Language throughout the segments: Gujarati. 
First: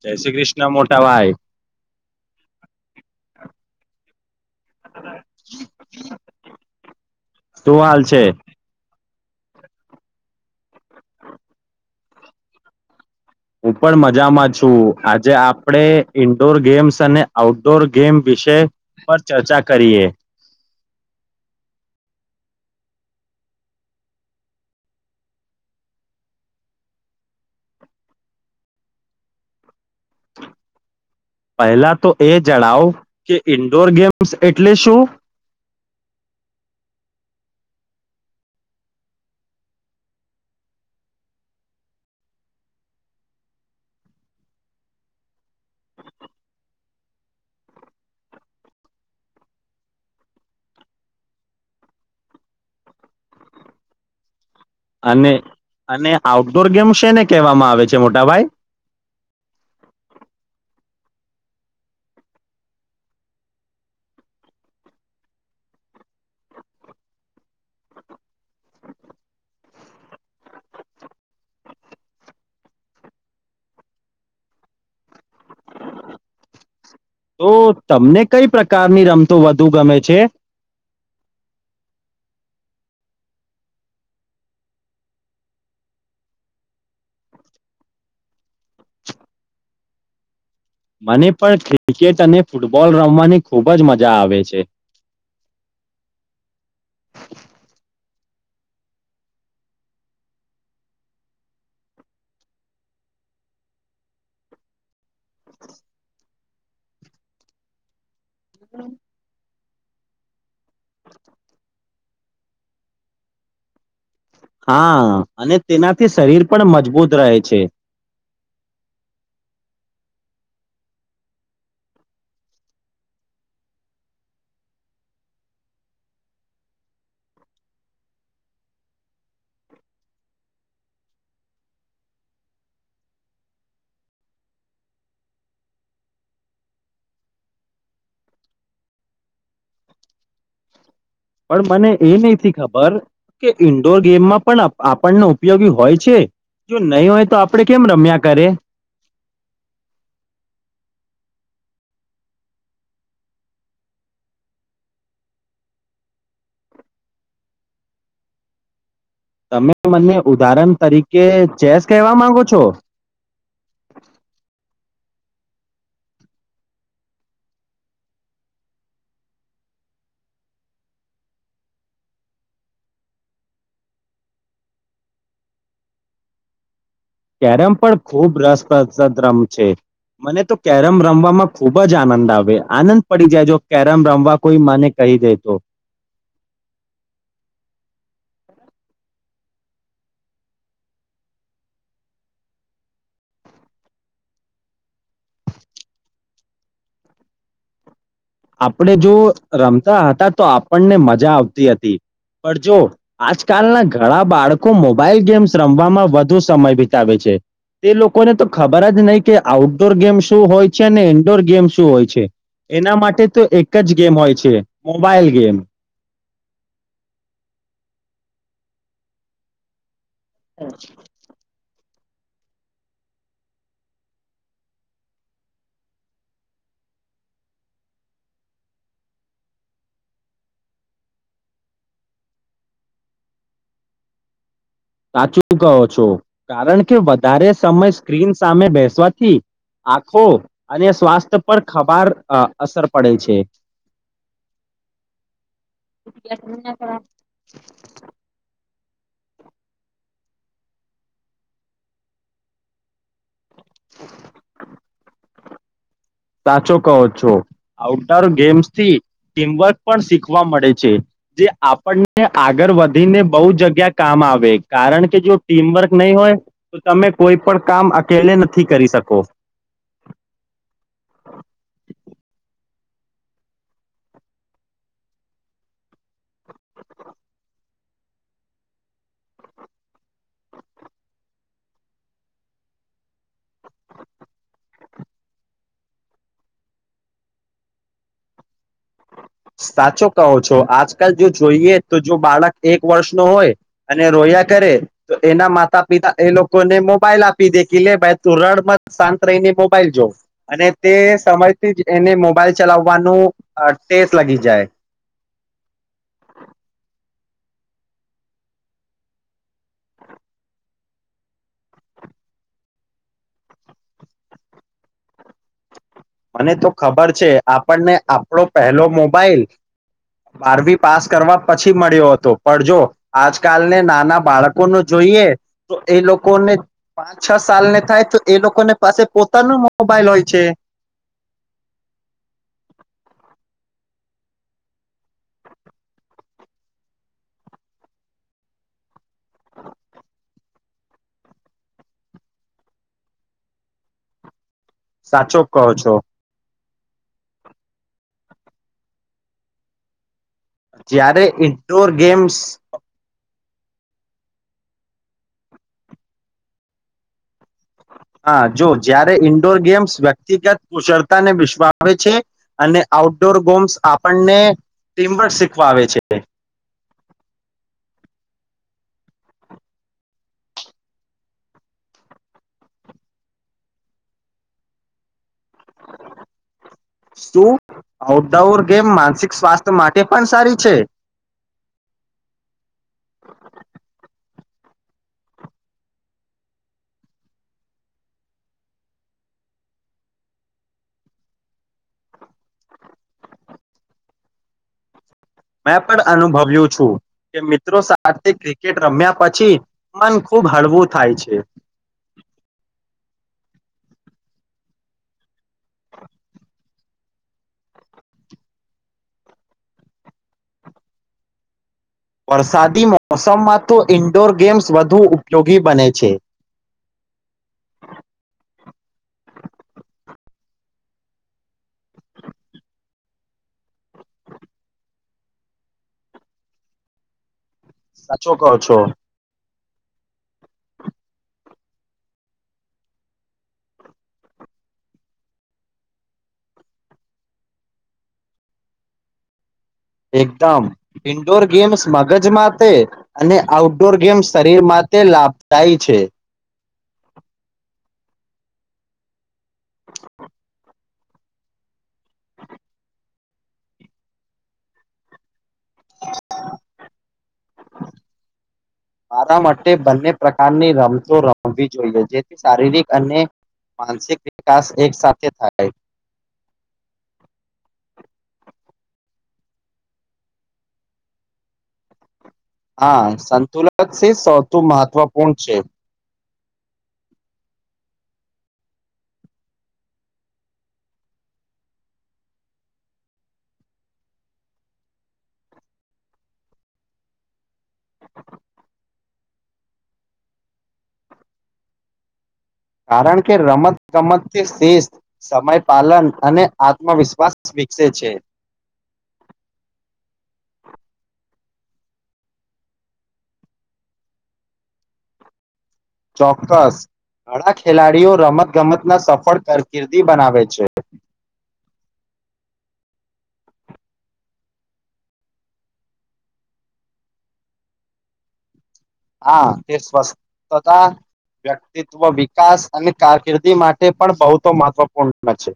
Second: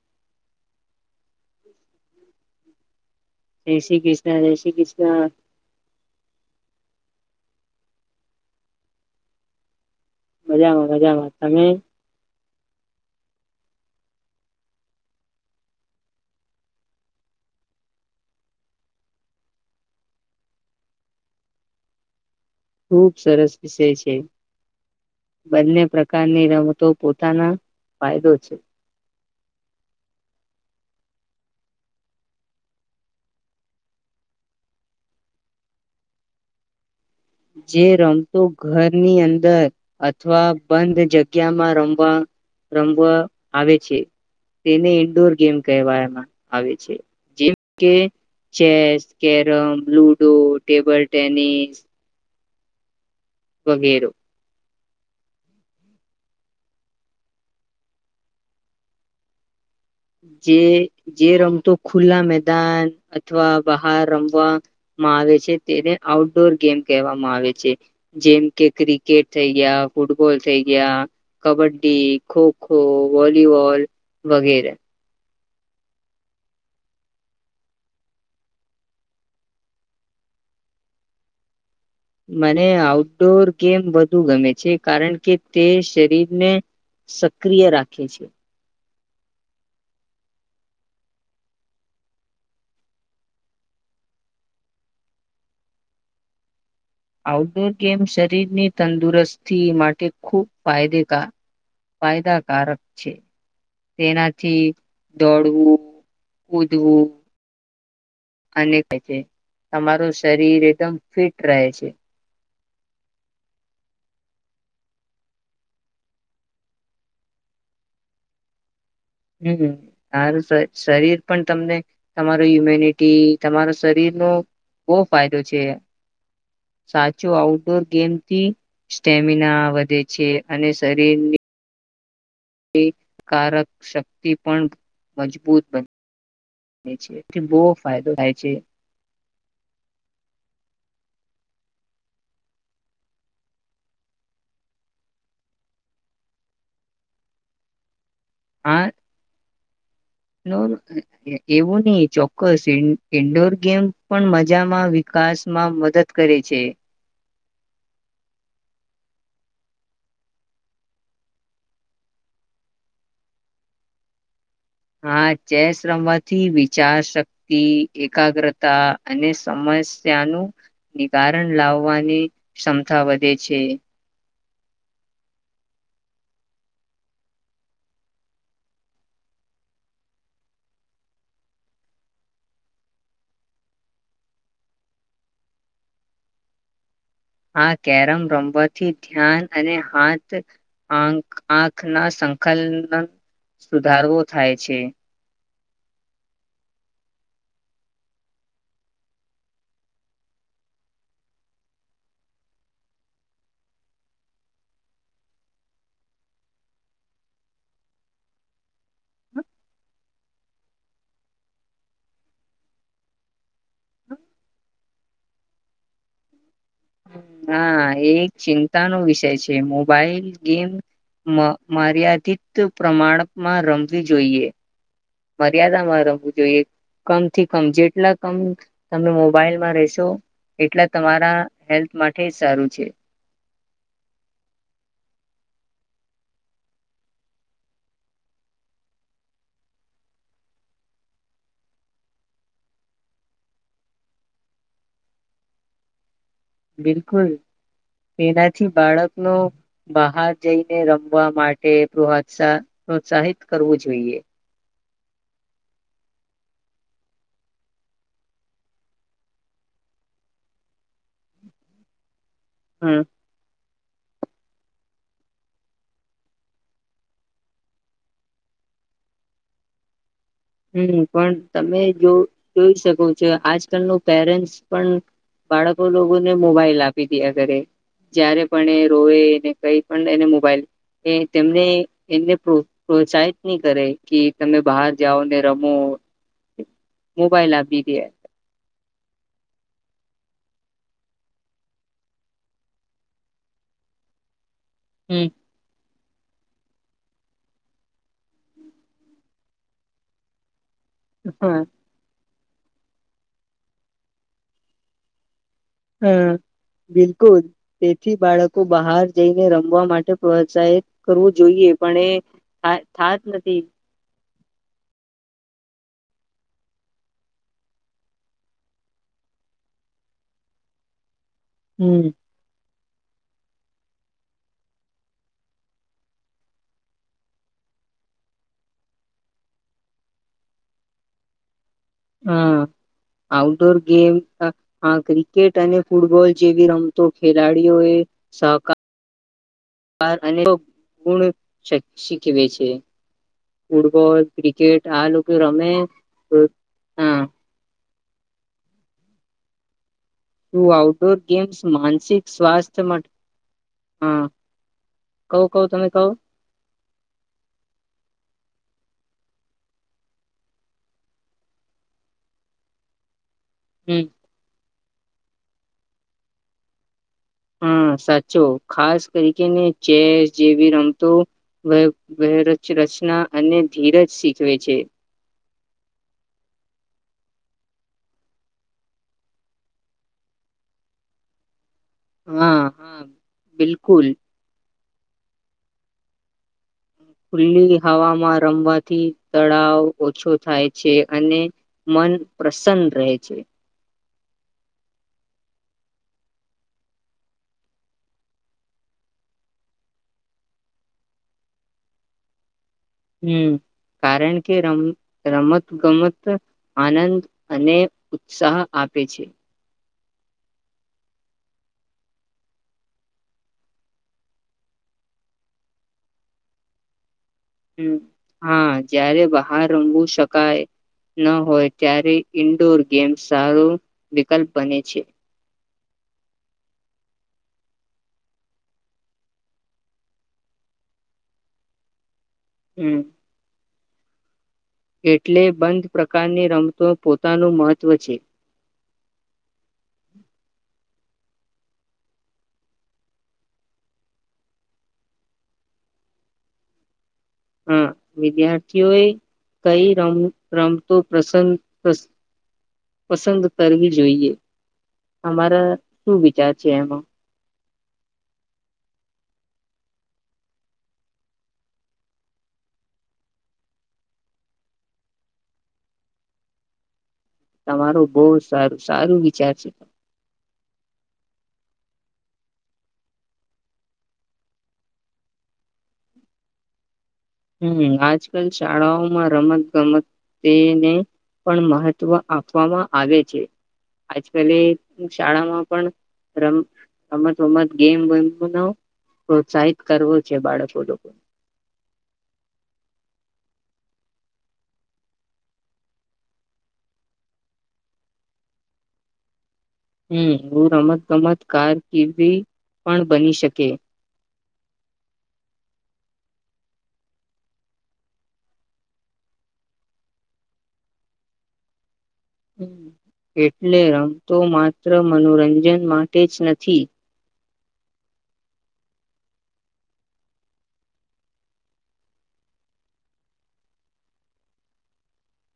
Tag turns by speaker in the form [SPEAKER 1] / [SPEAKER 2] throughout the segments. [SPEAKER 1] જય શ્રી કૃષ્ણ મોટા ભાઈ
[SPEAKER 2] જ શ્રી ક આપ શ્રીકૃષ્ણ
[SPEAKER 1] તું હાલ છે
[SPEAKER 2] મજામાં મજામાં તમે
[SPEAKER 1] હું પણ મજામાં છું આજે આપડણે ઈન્ડોર ગેમ્સ અને આઉટડોર ગેમ વિષ પર ચર્ચા કરીએ
[SPEAKER 2] ખૂબ સરસ વિષય છે બંને પ્રકારની રમતો પોતાના ફાયદો છે
[SPEAKER 1] પહેલા તો એ જણાવ કે ઈન્ડોર ગેમ્સ એટલે શું
[SPEAKER 2] જે રમતો ઘરની અંદર અથવા બંધ જગ્યામાં રમવા રમવા આવે છે તેને ઇન્ડોર ગેમ કહેવામાં આવે છે જેમ કે chess carrom ludo table tennis વગેર
[SPEAKER 1] અને અને આઉટડોર ગેમ્ છે ને કહેવામાં આવે છે મોટાભાઈ
[SPEAKER 2] જે જે રમતો ખુલ્લા મેદાન અથવા બહાર રમવામાં આવે છે તેને આઉટડોર ગેમ કહેવામાં આવે છે જેમ કે ક્રિકેટ થઈ ગયા ફૂટબોલ થઈ ગયા કબડ્ડી ખોખો વોલીબોલ વગેરે
[SPEAKER 1] તો તમને કઈ પ્રકારની રમતો વધુ ગમે છે
[SPEAKER 2] મને આઉટડોર ગેમ વધુ ગમે છે કારણ કે તે શરીરને સક્રિય રાખે છે
[SPEAKER 1] મને પણ ક્રિકેટ અને ફૂટબોલ રમવાની ખૂબ જ મજા આવે છે
[SPEAKER 2] આઉટડોર ગેમ શરીરની તંદુરસ્તી માટે ખૂબ ફાયદ ફાયદાકારક છે તેનાથી દોડવું ઉદવું અને કહે છે તમારું શરીર એકદમ ફિટ રહે છે
[SPEAKER 1] હા અને તેનાથી શરીર પણ મજબૂત રહે છે
[SPEAKER 2] હમરું શરીર પણ તમને તમારો ઇમ્યુનિટી તમારા શરીરનોો બહુ ફાયદો છે સાચો આઉટડોર ગેમથી સ્ટેમિના વધે છે અને શરીરની એ કારક શક્તિ પણ મજબૂત બની છેથી બહુ ફાયદો થાય છે
[SPEAKER 1] પણ મને એ નહ ખબર કે ઈન્ડોર ગેમમાં પણ આપણને ઉપયોગી હોય છે જો નહી હોય તો આપડણે કેમ રમ્યા કરે
[SPEAKER 2] આ એવું નહીિ ચોક્કસ ઇન્ડોર ગેમ પણ મજામાં વિકાસમાં મદદ કરે છે
[SPEAKER 1] તમે મને ઉદાહરણ તરીકે ચેસ કહેવા માંગો છો
[SPEAKER 2] હા ચસ રમવાથી વિચાર શક્તિ એકાગ્રતા અને સમસ્યાનું નિવારણ લાવવાની ક્ષમતા વધે છે
[SPEAKER 1] કેરમ પણ ખૂબ રસપ્રદદ રમ છે મને તો કેરમ રમવામાં ખૂબ જ આનંદ આવે આનંદ પડી જાય જો કેરમ રમવા કોઈ મને કહી દે તો
[SPEAKER 2] આ કેરમ રમવાથી ધ્યાન અને હાથ આંખના સંકલન સુધારવો થાય છે
[SPEAKER 1] આપણે જો રમતા હતા તો આપણને મજા આવતી હતી પણ જો આજકાલના ઘણા બાળકો મોબાઈલ ગેમ્સ રમવામાં વધુ સમય વિતાવે છે તે લોકોને તો ખબર જ નહી કે આઉટડોર ગેમ શું હોય છે અને ઇન્ડોર ગેમ શું હોય છે એના માટે તો એક જ ગેમ હોય છે મોબાઈલ ગેમ
[SPEAKER 2] હા એ એક ચિંતા નો વિષય છે મો ગેમ્યાદ અધિત પ્રમાણમાં રમવી જોઈએ. મર્યાદામાં રમવું જોઈએ કમથી કમ જેટલા કમ તમે મોબાઈલમાં રહેશો એટલા તમારા હેલ્થ માટે સારું છે.
[SPEAKER 1] સાચું કહો છો કારણ કે વધારે સમય સ્ક્રીન સામે બેસવાથી આખો અને સ્વાસ્થ્ય પર ખભાર અસર પડે છે.
[SPEAKER 2] બિલકુલ તેનાથી બાળક નો બહાર જઈને રમવા માટે પ્રત્સા પ્રોત્સાહિત કરવું જોઈએ.
[SPEAKER 1] સાચો કહો છો આઉટડોર ગેમ્સથી ટીમવર્ક પણ શીખવા મળે છે જે આપણને આગળ
[SPEAKER 2] હમ
[SPEAKER 1] વધીને બહુ જગ્યા કામ આવે કારણ કે જો ટીમવર્ક નહી હોય તો તમે કોઈ પણ કામ અકેલે નથી કરી શકો.
[SPEAKER 2] હમ્મ પણ તમે જો જોઈ શકો છો આજકાલ ન પેરેન્ટ્સ પણ બાળકો લોકોને મોબાઈલ આપી દીયા કરે જ્યારે પણ એ રોયે ને કઈ પણ એને મોબાઈલ એ તેમને એને પ્રોત્સાહિત નહી કરે કે તમે બહાર જાઓ ને રમો મોબાઈલ આપી દીયે.
[SPEAKER 1] સાચો કહો છો આજકાલ જો જોઈએ તો જો બાળક એક વર્ષ નો હોય અને રોયા કરે તો
[SPEAKER 2] હમ
[SPEAKER 1] એના માતા પિતા એ લોકોને મોબાઈલ આપી દેખ લે ભાઈ તું રડમાં શાંત રહીને મોબાઈલ જો. અને તે
[SPEAKER 2] હા
[SPEAKER 1] સમજથી જ એને મોબાઈલ ચલાવવાનું હ ટેસ લગી જાય.
[SPEAKER 2] હમ્મ બિલકુલ તેથી બાળકો બહાર જઈને રમવા માટે પ્રોત્સાહિત કરવું જોઈએ પણ એ થ થાત નથી.
[SPEAKER 1] મને તો ખબર છે આપણને આપણો પહેલો મોબાઈલ બારમી પાસ કરવા પછી
[SPEAKER 2] હમ
[SPEAKER 1] મળ્યો હતો. પડજો આજકાલને નાના બાળકો ન જોઈએ તો એ લોકોને પાંચ છ સાલને થાય તો એ લોકોને પાસે પોતાનો મોબાઈલ હોય છે.
[SPEAKER 2] હા આઉટડોર ગેમ હા ક્રિકેટ અને ફૂટબોલ જેવી રમતો ખેલાડીઓ એ સહકાર અને ગુણ શી શીખવે છે ફૂટબોલ ક્રિકેટ કેટ આ લોકો
[SPEAKER 1] સાચો કહો
[SPEAKER 2] રમે
[SPEAKER 1] છો
[SPEAKER 2] હા તું આઉટડોર
[SPEAKER 1] જ્યારે
[SPEAKER 2] ગેમ્સ
[SPEAKER 1] ઇન્ડોર
[SPEAKER 2] માનસિક
[SPEAKER 1] ગેમ્સ
[SPEAKER 2] સ્વાસ્થ્ય માટે હા કવ કવ તમે કવ
[SPEAKER 1] હા. જો જયારે ઈન્ડોર ગેમ્સ વ્યક્તિગત કુશળતા ને વિશવાવે છે અને આઉટ ડોર ગોમ્સ
[SPEAKER 2] હમ્મ
[SPEAKER 1] આપણને ટીમ પણ શીખવા આવે છે.
[SPEAKER 2] હા. સાચો ખાસ કરીકેને ચેસ જેવી રમતો વ વચરચના અને ધીરજ શીખવે છે.
[SPEAKER 1] શું આઉટડોર ગેમ માનસિક સ્વાસ્થ્ય માટે પણ સારી છે?
[SPEAKER 2] હા હા બિલકુલ. ખુલ્લી હવામાં રમવાથી તળાવ ઓછો થાય છે અને મન પ્રસન્ન રહે છે.
[SPEAKER 1] મેં પણ અનુભવ્યું છું કે, મિત્રો સાથે ક્રિકેટ રમ્યા પછી મન ખૂબ હળવું થાય છે.
[SPEAKER 2] હમ્મ કારણ કે, રમ રમત ગમત આનંદ અને ઉત્સાહ આપે છે.
[SPEAKER 1] વરસાદી મોસમમાં તો ઇન્ડોર ગેમ્સ વધુ ઉપયોગી બને છે.
[SPEAKER 2] હમ કાય ન હોય ત્યારે ઈન્ડોર ગેમ્ સારો વિકલ્પ બને છે.
[SPEAKER 1] સાચો કો છો.
[SPEAKER 2] હમ. એટલે બંધ પ્રકારની રમતો પોતાનું મહત્વ છે.
[SPEAKER 1] એકદમ ઇન્ડોર ગેમ્સ મગજ માટે અને આઉટડોર ગેમ્સ શરીર માટે લાભદાયી છે.
[SPEAKER 2] હા. વિદ્યાર્થીઓએ કઈ રમ રમ તો પ્રસન
[SPEAKER 1] [inaudible]
[SPEAKER 2] પસંદ કરવી જોઈએ, અમારા શું વિચાર છે એમાં?
[SPEAKER 1] મારા માટે બંને પ્રકારની રમતો રમવી જોઈએ જેથી શારીરિક અને માનસિક વિકાસ એક સાથે થાય.
[SPEAKER 2] મારું બહ સારું સારું વિચાર છે.
[SPEAKER 1] હા. સંતુલન છે, સૌથી મહત્વપૂર્ણ છે.
[SPEAKER 2] હમ આજકાલ શાળાઓમાં રમત ગમતને પણ મહત્વ આપવામાં આવે છે. આજકાલે શાળામાં પણ રમ રમત ગમત ગેમ વેમ નો પ્રોત્સાહિત કરવો છે. બાળકો લોકો
[SPEAKER 1] કારણ કે રમતગમતથી શિસ્ત, સમય, પાલન અને આત્મવિશ્વાસ વિકસે છે.
[SPEAKER 2] હમ હું રમત ગમત કારકિર્દી પણ બની શકે.
[SPEAKER 1] ચોક્કસ ઘણા ખેલાડીઓ રમતગમતના સફળ કારકિર્દી બનાવે છે.
[SPEAKER 2] હ એટલે રમતો માત્ર મનોરંજન માટે જ નથી.
[SPEAKER 1] હા. તે સ્વસ્થતા, વ્યક્તિત્વ વિકાસ અને કારકિર્દી માટે પણ બહતો મહત્વપૂર્ણ છે.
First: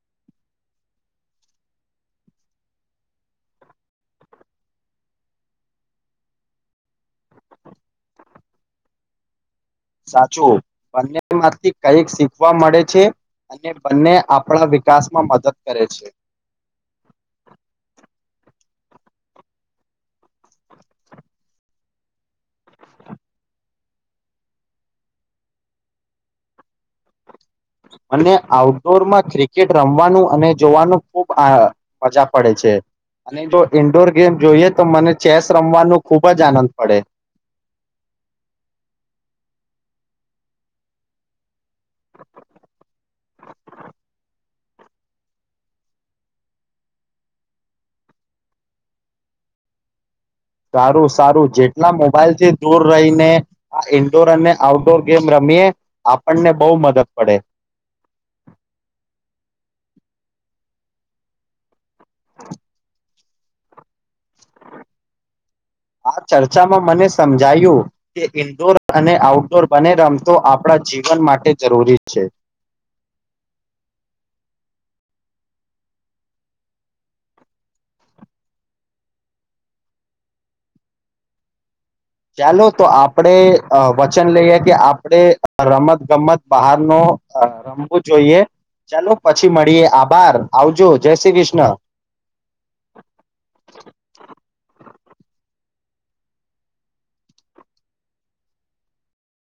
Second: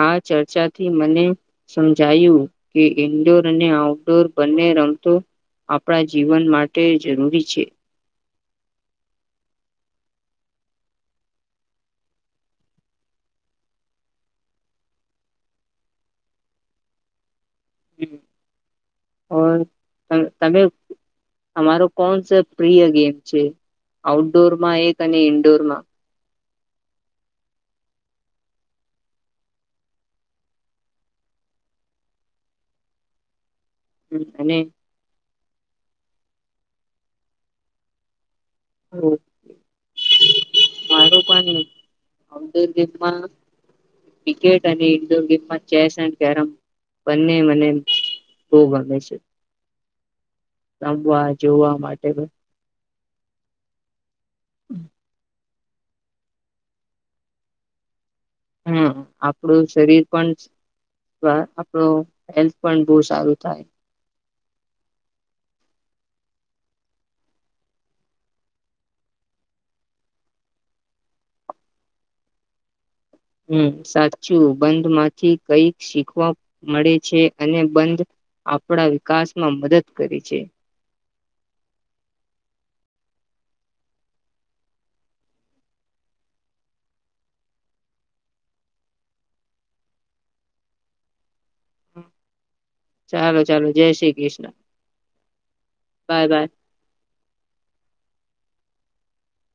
[SPEAKER 2] આ ચર્ચાથી મને સમજાયું કે ઈન્ડોર અને આઉટડોર બંને રમતો આપણા જીવન માટે જરૂરી છે.
[SPEAKER 1] સાચું બંનેમાંથી કઈક શીખવા મળે છે અને બંને આપણા વિકાસમાં મદદ કરે છે.
[SPEAKER 2] હ તમે તમારો કોણ સ પ્રિય ગેમ છે આઉટડોરમાં એક અને ઇન્ડોરમાં?
[SPEAKER 1] મ આઉટડોર માં ક્રિકેટ રમવાનું અને જોવાનું ખૂબ મજા પડે છે અને જો ઇન્ડોર
[SPEAKER 2] હમ,
[SPEAKER 1] ગેમ
[SPEAKER 2] અને
[SPEAKER 1] જોઈએ તો મને ચેસ રમવાનું ખૂબ જ આનંદ પડે.
[SPEAKER 2] માર પણોર ગેમમાં ક્રિકેટ અને ડોર ગેમમાં ચેસ એડ કેરમ બંને મને ખહબ ગમે છે.
[SPEAKER 1] સારું
[SPEAKER 2] રમવા
[SPEAKER 1] સારું
[SPEAKER 2] જોવા
[SPEAKER 1] જેટલા
[SPEAKER 2] માટે પણ
[SPEAKER 1] મોબાઈલ થી દૂર રહી ને ઇડોર અને આઉટડોર ગેમ રમીએ આપણને બહુ મદદ પડે
[SPEAKER 2] હમ આપણુ શરીર પણ આપણો હેલ્થ પણ બહુ સારું થાય
[SPEAKER 1] આ ચર્ચામા મને સમજાયુ કે ઈન્ડોર અને આઉટડોર બને રમતો આપણા જીવન માટે જરૂરી છે
[SPEAKER 2] હમ સાચુ બંધ માંથી કઈક શીખવા મળે છે અને બંધ આપણા વિકાસમા મદદ કરે છે
[SPEAKER 1] ચાલો તો આપડે વચન લઈએ કે આપડણે રમત ગમત બહાર નો રમવુ જોઈએ ચાલો પછી મળીએ આભાર આવજો જય શ્રી કૃષ્ણ
[SPEAKER 2] ચાલો ચાલો જય શ્રી કૃષ્ણ બાય બાય